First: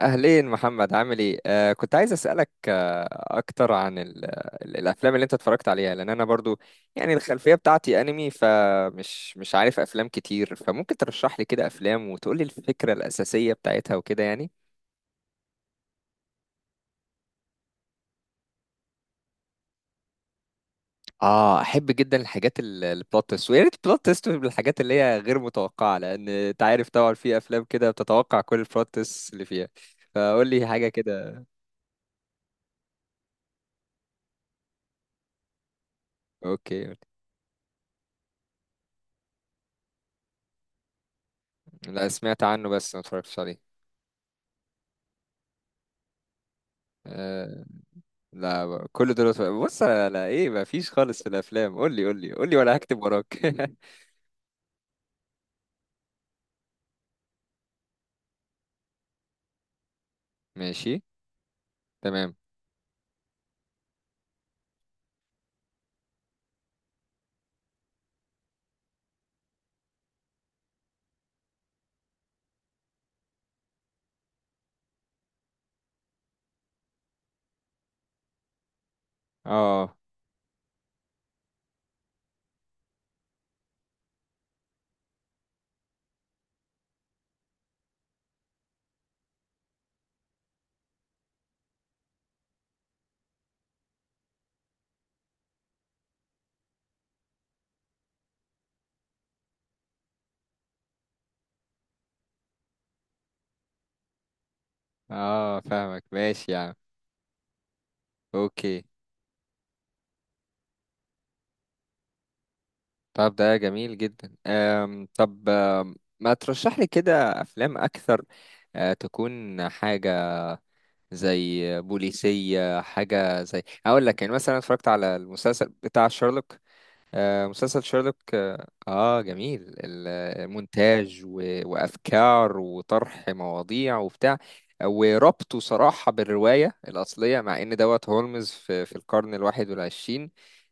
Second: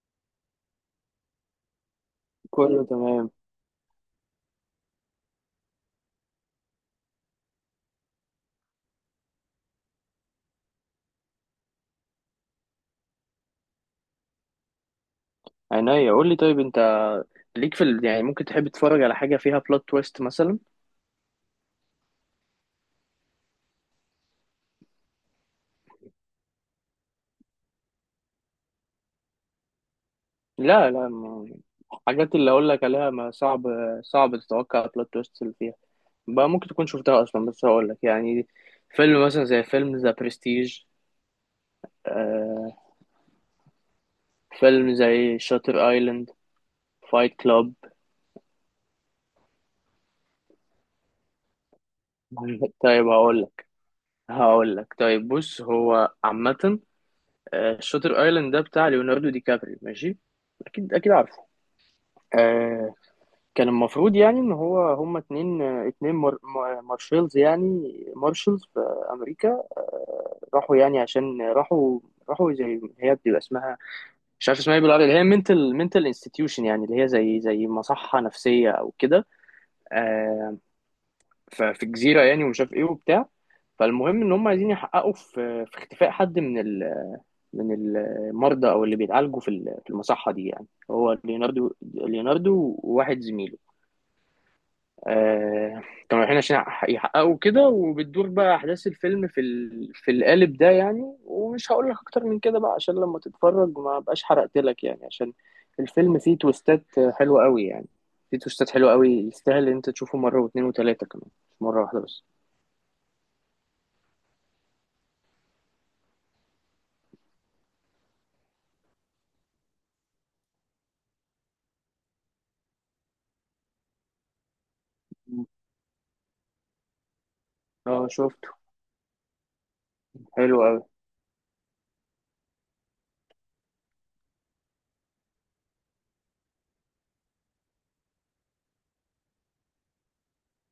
أهلين محمد عامل إيه؟ كنت عايز أسألك كله تمام. أكتر عن ال الأفلام اللي أنت اتفرجت عليها، لأن أنا برضو يعني الخلفية بتاعتي أنمي، فمش مش عارف أفلام كتير، فممكن ترشح لي كده أفلام وتقول لي الفكرة الأساسية بتاعتها وكده يعني. عينيا قول لي. طيب انت ليك في يعني ممكن تحب تتفرج على حاجه فيها بلوت تويست مثلا؟ آه، أحب جدا الحاجات البلوت تويست، ويا ريت البلوت تويست بالحاجات اللي هي غير متوقعة، لأن أنت عارف طبعا في أفلام كده بتتوقع كل البلوت تويست اللي فيها. فقول لي حاجة لا لا كده. ما... الحاجات اللي اقول لك عليها ما صعب، صعب تتوقع بلوت تويست اللي فيها، بقى ممكن تكون أوكي. شفتها اصلا، بس هقول لك. يعني فيلم مثلا زي فيلم ذا برستيج، لا، سمعت عنه بس ما اتفرجتش فيلم زي شاتر ايلاند، فايت عليه. كلاب. لا، كل دول أسبوع. بص، على ايه؟ ما فيش خالص في الافلام؟ قول لي قول لي قول لي، ولا هكتب طيب هقول وراك. لك هقول لك طيب، بص هو عامه. شاتر ايلاند ده بتاع ليوناردو دي كابري، ماشي، اكيد ماشي. اكيد عارفه. تمام. آه، كان المفروض يعني ان هو هما اتنين، اتنين مارشلز يعني مارشلز في امريكا. راحوا يعني عشان راحوا زي، هي بتبقى اسمها، مش عارف اسمها ايه بالعربي، اللي هي منتل انستتيوشن، يعني اللي هي زي مصحة نفسية او كده. اه. آه، ففي جزيرة يعني ومش عارف ايه وبتاع. فالمهم ان هم عايزين يحققوا في اختفاء حد من ال من المرضى او اللي بيتعالجوا في المصحة دي، يعني هو ليوناردو، وواحد زميله. آه، كانوا رايحين عشان يحققوا كده، وبتدور بقى احداث الفيلم في القالب ده يعني، ومش هقول لك اكتر من كده بقى، عشان لما تتفرج ما بقاش حرقت لك، يعني عشان اه، فاهمك، الفيلم فيه ماشي يا عم. تويستات حلوة قوي يعني. فيه تويستات اوكي. حلوة قوي، يستاهل ان انت تشوفه مرة واتنين وتلاتة كمان، مش مرة واحدة بس. طب ده جميل جدا. طب، ما ترشح لي كده افلام اكثر، أه تكون حاجة زي بوليسية، حاجة زي هقول لك، يعني مثلا اتفرجت على مم. المسلسل بتاع شارلوك. آه، مسلسل اه شيرلوك، شفته، اه، آه، جميل حلو قوي. المونتاج وافكار وطرح مواضيع وبتاع، وربطه صراحة بالرواية الأصلية، مع إن دوت هولمز في، في القرن الواحد والعشرين،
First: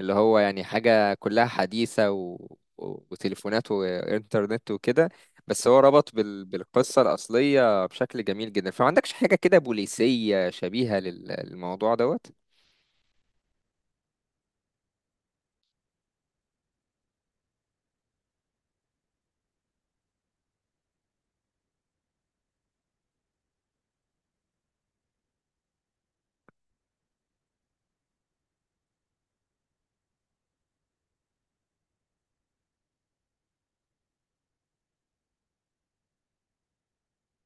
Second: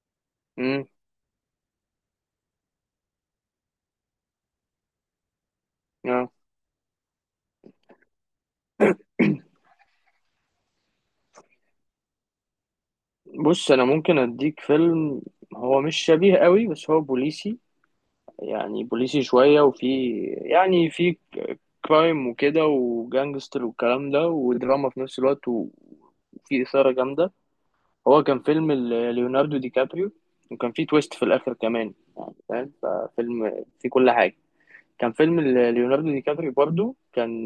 اللي هو يعني امم. حاجة كلها حديثة وتليفونات وإنترنت وكده، بس هو ربط اه، بالقصة الأصلية بشكل جميل جدا. فما عندكش حاجة كده بوليسية شبيهة للموضوع دوت؟ بص انا ممكن اديك فيلم. هو مش شبيه قوي بس هو بوليسي، يعني بوليسي شوية، وفي يعني في كرايم وكده وجانجستر والكلام ده، ودراما في نفس الوقت، وفي إثارة جامدة. هو كان فيلم ليوناردو دي كابريو، وكان فيه تويست في الآخر كمان يعني، فاهم؟ ففيلم فيه كل حاجة. كان فيلم ليوناردو دي كابريو برضو، كان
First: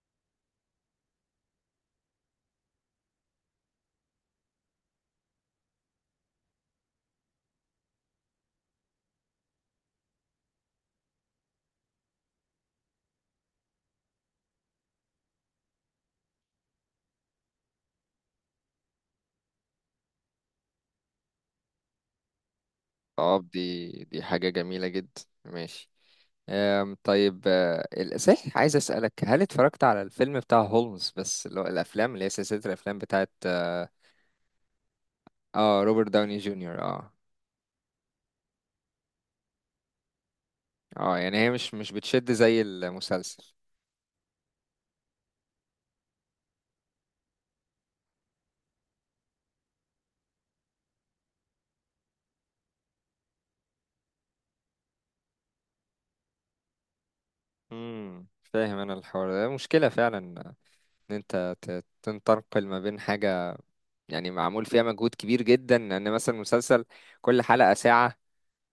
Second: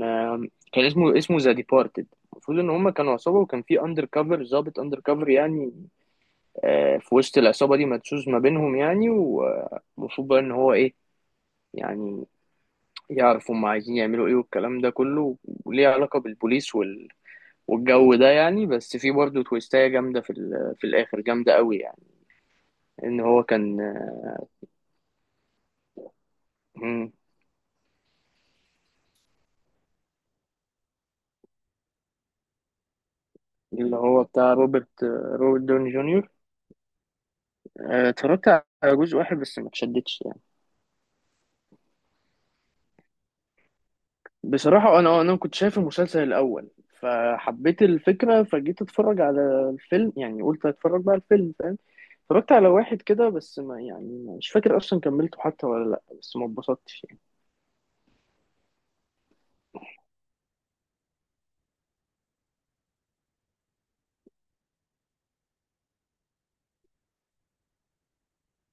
كان اسمه، اسمه ذا ديبارتد. المفروض ان هما كانوا عصابه، وكان في اندر كفر، ضابط اندر كفر يعني. في وسط العصابه دي، مدسوس ما بينهم يعني. المفروض بقى ان هو ايه، يعني يعرفوا هم عايزين يعملوا ايه والكلام ده كله، وليه علاقة بالبوليس والجو ده يعني. بس في برضه تويستاية جامدة في الآخر جامدة قوي يعني، إن اه، هو كان. دي حاجة جميلة جدا، ماشي. مم. طيب، آه، صحيح عايز أسألك، هل اتفرجت على الفيلم بتاع هولمز، بس اللي هو الأفلام اللي هي سلسلة الأفلام بتاعت اه؟ اللي هو بتاع روبرت آه، دوني روبرت جونيور. داوني جونيور، اه. اتفرجت على جزء واحد بس ما اتشدتش يعني. اه، يعني هي مش بتشد زي المسلسل. بصراحة أنا كنت شايف المسلسل الأول، فحبيت الفكرة، فجيت أتفرج على الفيلم، يعني قلت أتفرج بقى على الفيلم، فاهم؟ اتفرجت على واحد كده، بس ما، يعني مش فاكر أصلا كملته حتى ولا لأ، بس ما اتبسطتش يعني. امم، فاهم. انا الحوار ده مشكلة فعلا، ان انت تنتقل ما بين حاجة يعني معمول فيها مجهود كبير جدا، ان مثلا مسلسل كل حلقة ساعة،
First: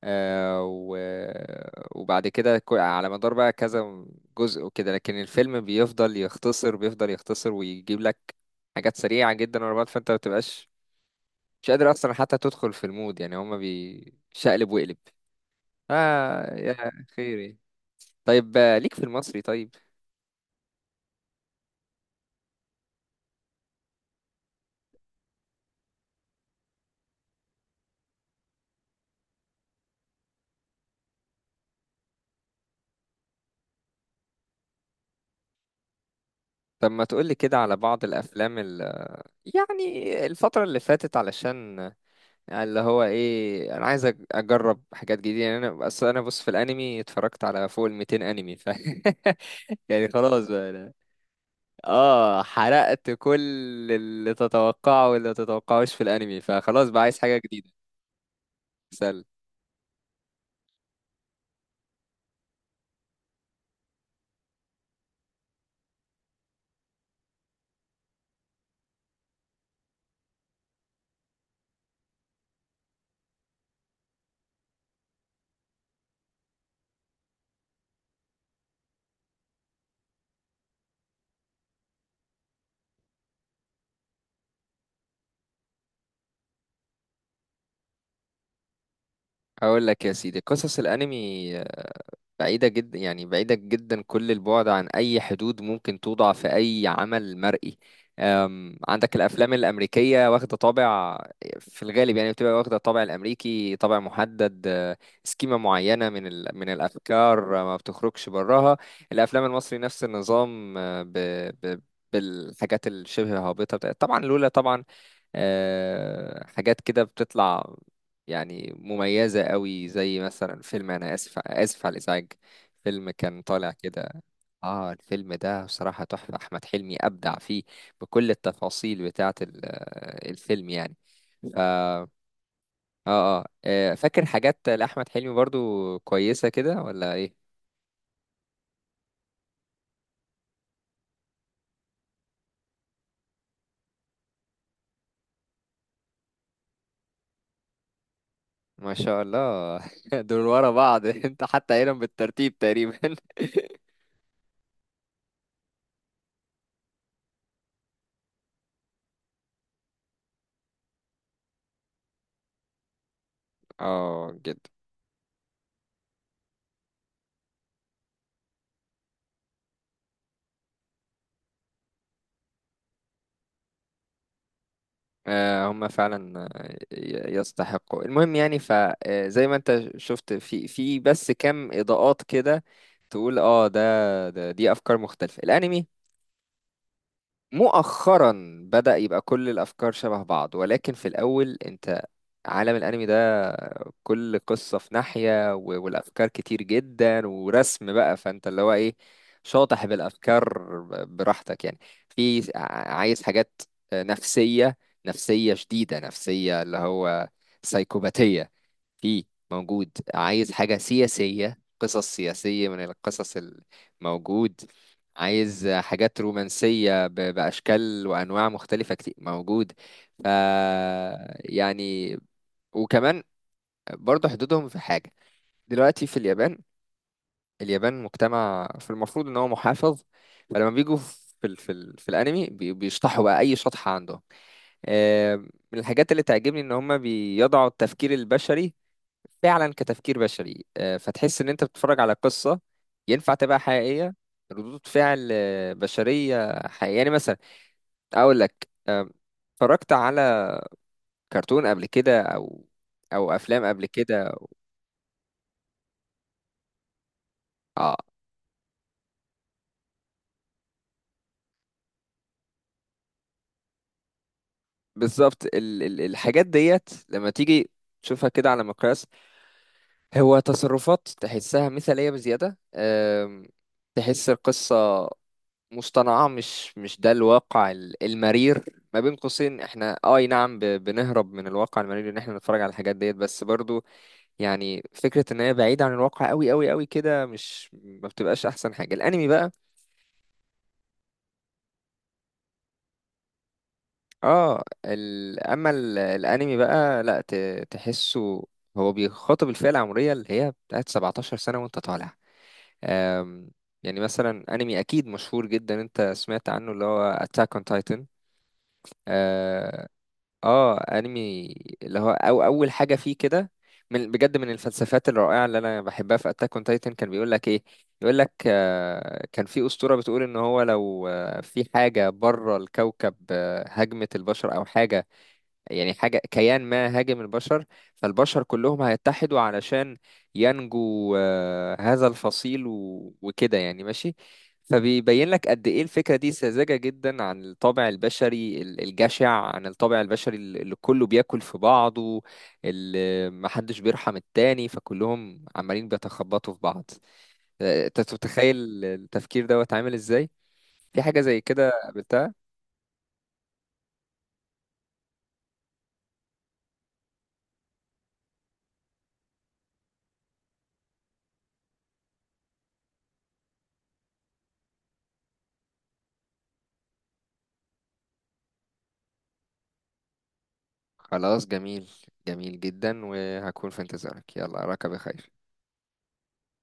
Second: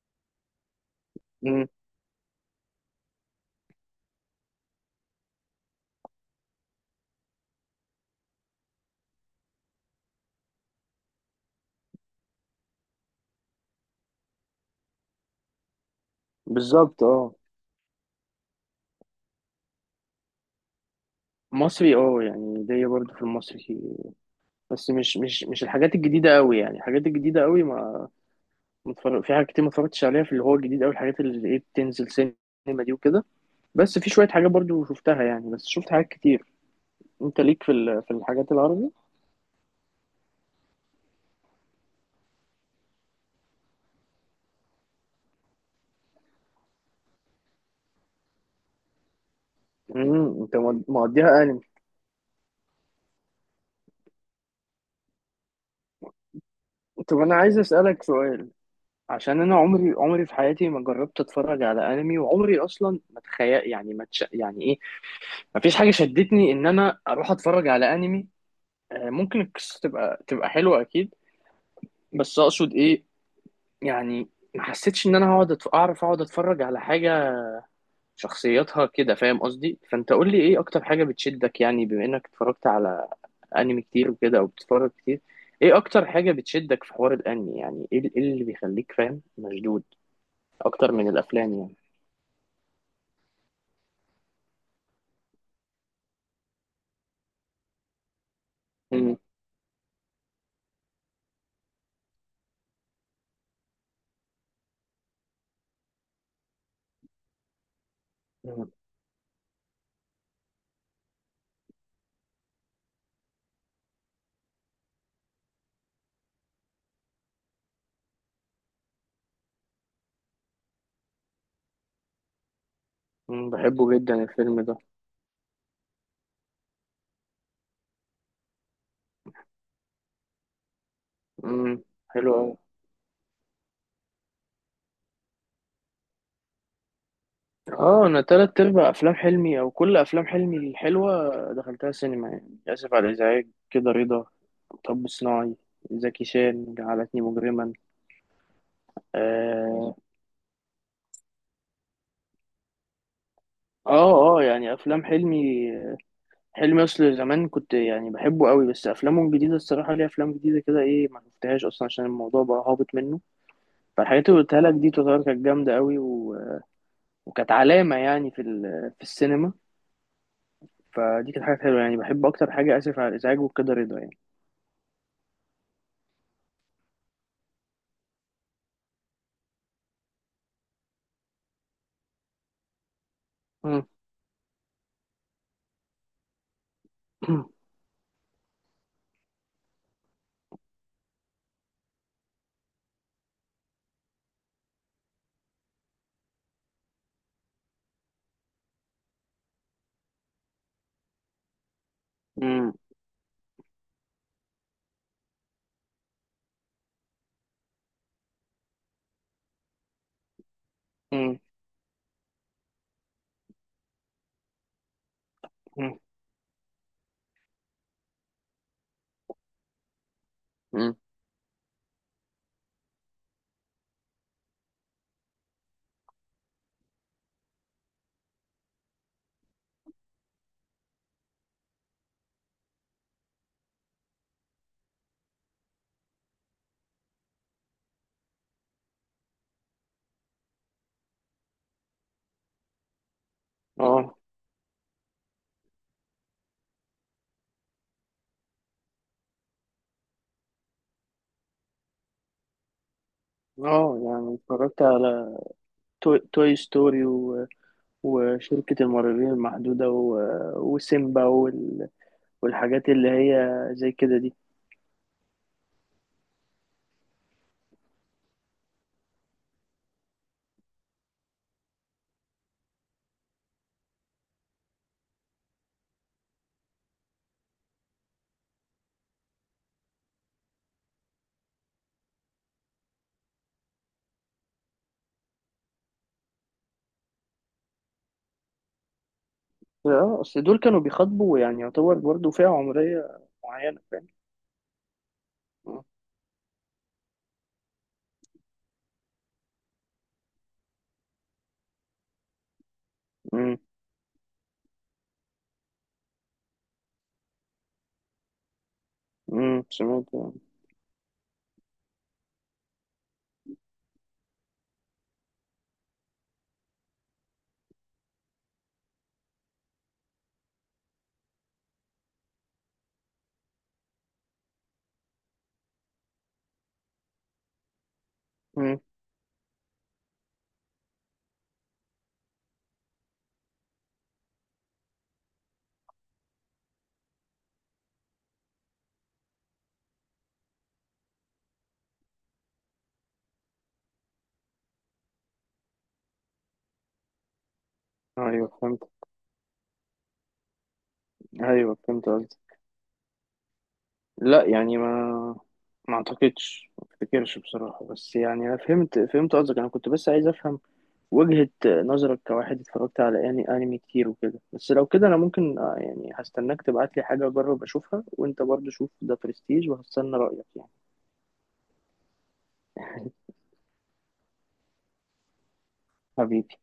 آه، مم. وبعد كده على مدار بقى كذا جزء وكده، لكن الفيلم بيفضل يختصر، بيفضل يختصر ويجيب لك حاجات سريعة جدا ورا بعض، فانت ما بتبقاش مش قادر اصلا حتى تدخل في المود. يعني هما بيشقلب وقلب. اه يا بالظبط اه. خيري. طيب آه، ليك في المصري؟ طيب، مصري، اه يعني ليا برضه في المصري، بس مش الحاجات الجديدة قوي. يعني الحاجات الجديدة قوي ما متفرج، في حاجات كتير ما اتفرجتش عليها، في اللي هو الجديد قوي، الحاجات اللي ايه بتنزل سينما دي وكده. بس في شوية حاجات برضه شفتها يعني، بس شفت حاجات كتير. طب ما تقولي انت كده ليك على بعض في الحاجات الافلام العربي؟ يعني الفترة اللي فاتت، علشان يعني اللي هو ايه، انا عايز اجرب حاجات جديده. يعني انا بس، انا بص، في الانمي اتفرجت على فوق ال 200 انمي ف يعني امم. خلاص انت بقى أنا. موديها انمي. اه، حرقت كل اللي تتوقعه واللي ما تتوقعوش في الانمي، فخلاص بقى طب عايز انا حاجه عايز جديده. اسألك سؤال. سل. عشان انا عمري في حياتي ما جربت اتفرج على انمي، وعمري اصلا ما تخيل، يعني ما تش... يعني ايه، ما فيش حاجة شدتني ان انا اروح اتفرج على انمي. ممكن القصة تبقى حلوة أكيد، بس أقصد إيه يعني، ما حسيتش إن أنا هقعد أعرف أقعد أتفرج على حاجة شخصيتها كده، فاهم قصدي؟ فأنت قول لي إيه أكتر حاجة بتشدك، يعني بما إنك اتفرجت على أنمي كتير وكده، أو بتتفرج كتير. إيه أكتر حاجة بتشدك في حوار الأنمي؟ يعني إيه إيه اللي بيخليك فاهم مشدود هقول لك يا سيدي، قصص أكتر من الانمي الأفلام يعني؟ بعيدة جدا، يعني بعيدة جدا كل البعد عن أي حدود ممكن توضع في أي عمل مرئي. عندك مم. الأفلام الأمريكية واخدة طابع في الغالب، يعني بتبقى واخدة طابع الأمريكي، طابع محدد، أه، سكيمة معينة من الأفكار، أه، ما بتخرجش مم. براها. الأفلام المصري نفس النظام، أه، ب... بالحاجات الشبه هابطة طبعا، لولا طبعا آه، حاجات كده بتطلع يعني مميزة قوي، زي مثلا فيلم أنا آسف، آسف على الإزعاج، فيلم كان مم. طالع بحبه كده. جدا الفيلم ده. آه، الفيلم ده بصراحة تحفة. أحمد حلمي أبدع فيه بكل التفاصيل بتاعة آه، الفيلم يعني. ف... مم. آه, حلو أوي. آه، آه، فاكر حاجات لأحمد حلمي برضو كويسة كده ولا إيه؟ اه انا تلات ارباع افلام حلمي او كل افلام حلمي الحلوه دخلتها سينما، يعني اسف على الازعاج، كده رضا، مطب صناعي، زكي شان، جعلتني مجرما. ما شاء الله اه. دول ورا بعض انت حتى قايلهم بالترتيب تقريبا. اه يعني افلام حلمي، حلمي اصل زمان كنت يعني بحبه قوي، بس افلامه الجديده الصراحه ليه افلام جديده كده ايه ما شفتهاش اصلا، عشان الموضوع بقى هابط منه. فالحاجات اه اللي قلتها جدا. لك دي تعتبر كانت جامده قوي، وكانت علامه يعني في السينما. فدي كانت حاجه حلوه يعني، بحب اكتر حاجه اسف على الازعاج وكده رضا يعني. آه، هم فعلا آه، يستحقوا. المهم يعني، فزي ما انت شفت في في بس كام اضاءات كده تقول اه، ده، دي افكار مختلفة. الانمي مم. مؤخرا بدأ يبقى كل الافكار شبه بعض، ولكن في الاول انت، عالم الانمي ده كل قصة في ناحية، والافكار كتير جدا ورسم بقى، فانت اللي هو ايه، شاطح بالافكار براحتك يعني. في امم. عايز حاجات نفسية، نفسية شديدة، نفسية اللي هو سايكوباتية في موجود. عايز حاجة امم. سياسية، قصص سياسية من القصص الموجود. عايز امم. حاجات رومانسية بأشكال وأنواع مختلفة كتير موجود. ف امم. يعني، وكمان برضه حدودهم في حاجة. دلوقتي في اليابان، اليابان مجتمع في المفروض ان هو محافظ، فلما بيجوا في ال في ال في الانمي بيشطحوا بقى اي شطحة عندهم. آه، من الحاجات اللي تعجبني ان هم بيضعوا التفكير البشري فعلا كتفكير بشري، آه، فتحس ان انت بتتفرج على قصة ينفع تبقى حقيقية، اه. ردود فعل آه، بشرية حقيقية. يعني مثلا اقول لك آه، اتفرجت على كرتون قبل كده، او او افلام قبل اه كده. يعني اتفرجت على توي ستوري، آه. وشركة المرعبين المحدودة، وسيمبا والحاجات اللي هي زي كده دي. بالظبط، ال الحاجات ديت لما تيجي تشوفها كده على مقياس، هو تصرفات تحسها مثالية بزيادة، تحس القصة مصطنعة، مش ده الواقع المرير. ما بين قوسين احنا آه، اي نعم بنهرب من الواقع المرير ان احنا نتفرج على الحاجات ديت، بس برضو يعني فكرة ان هي بعيدة عن الواقع قوي قوي قوي كده مش ما بتبقاش احسن حاجة الانمي بقى. اه اصل دول كانوا بيخاطبوا، يعني يعتبر برضو فئة عمرية معينة، فاهم؟ اه اما الانمي بقى لا تحسه هو بيخاطب الفئة العمرية اللي هي بتاعت 17 سنة وانت طالع. أم... امم. يعني مثلا انمي اكيد مشهور جدا انت سمعت عنه اللي هو Attack on Titan. امم، اه, سمعت. آه، انمي اللي هو أو اول حاجة فيه كده، من بجد من الفلسفات الرائعة اللي انا بحبها في Attack on Titan، كان بيقول لك ايه؟ يقول لك آه، كان في أسطورة بتقول ان هو لو آه، في حاجة بره الكوكب آه، هاجمت البشر او حاجة، يعني حاجة كيان ما هاجم البشر، فالبشر امم. كلهم هيتحدوا علشان ينجو، آه، هذا الفصيل وكده يعني ماشي. فبيبين لك قد ايه الفكرة دي ساذجة جدا عن الطابع البشري الجشع، عن الطابع البشري اللي كله بياكل في بعضه، اللي محدش بيرحم التاني، فكلهم عمالين بيتخبطوا في بعض. آه، انت ايوه تتخيل فهمت. التفكير دوت عامل ازاي، في حاجة زي كده ايوه فهمت قصدي. قابلتها؟ لا يعني ما، ما اعتقدش، ما افتكرش بصراحة، بس يعني انا فهمت، فهمت قصدك. انا كنت بس عايز افهم وجهة نظرك كواحد اتفرجت على يعني انمي كتير وكده. بس لو كده انا ممكن، يعني هستناك تبعت لي حاجة اجرب اشوفها، وانت برضو شوف ده برستيج وهستنى رأيك يعني. خلاص، جميل، جميل جدا، وهكون في انتظارك. يلا، أراك بخير. حبيبي.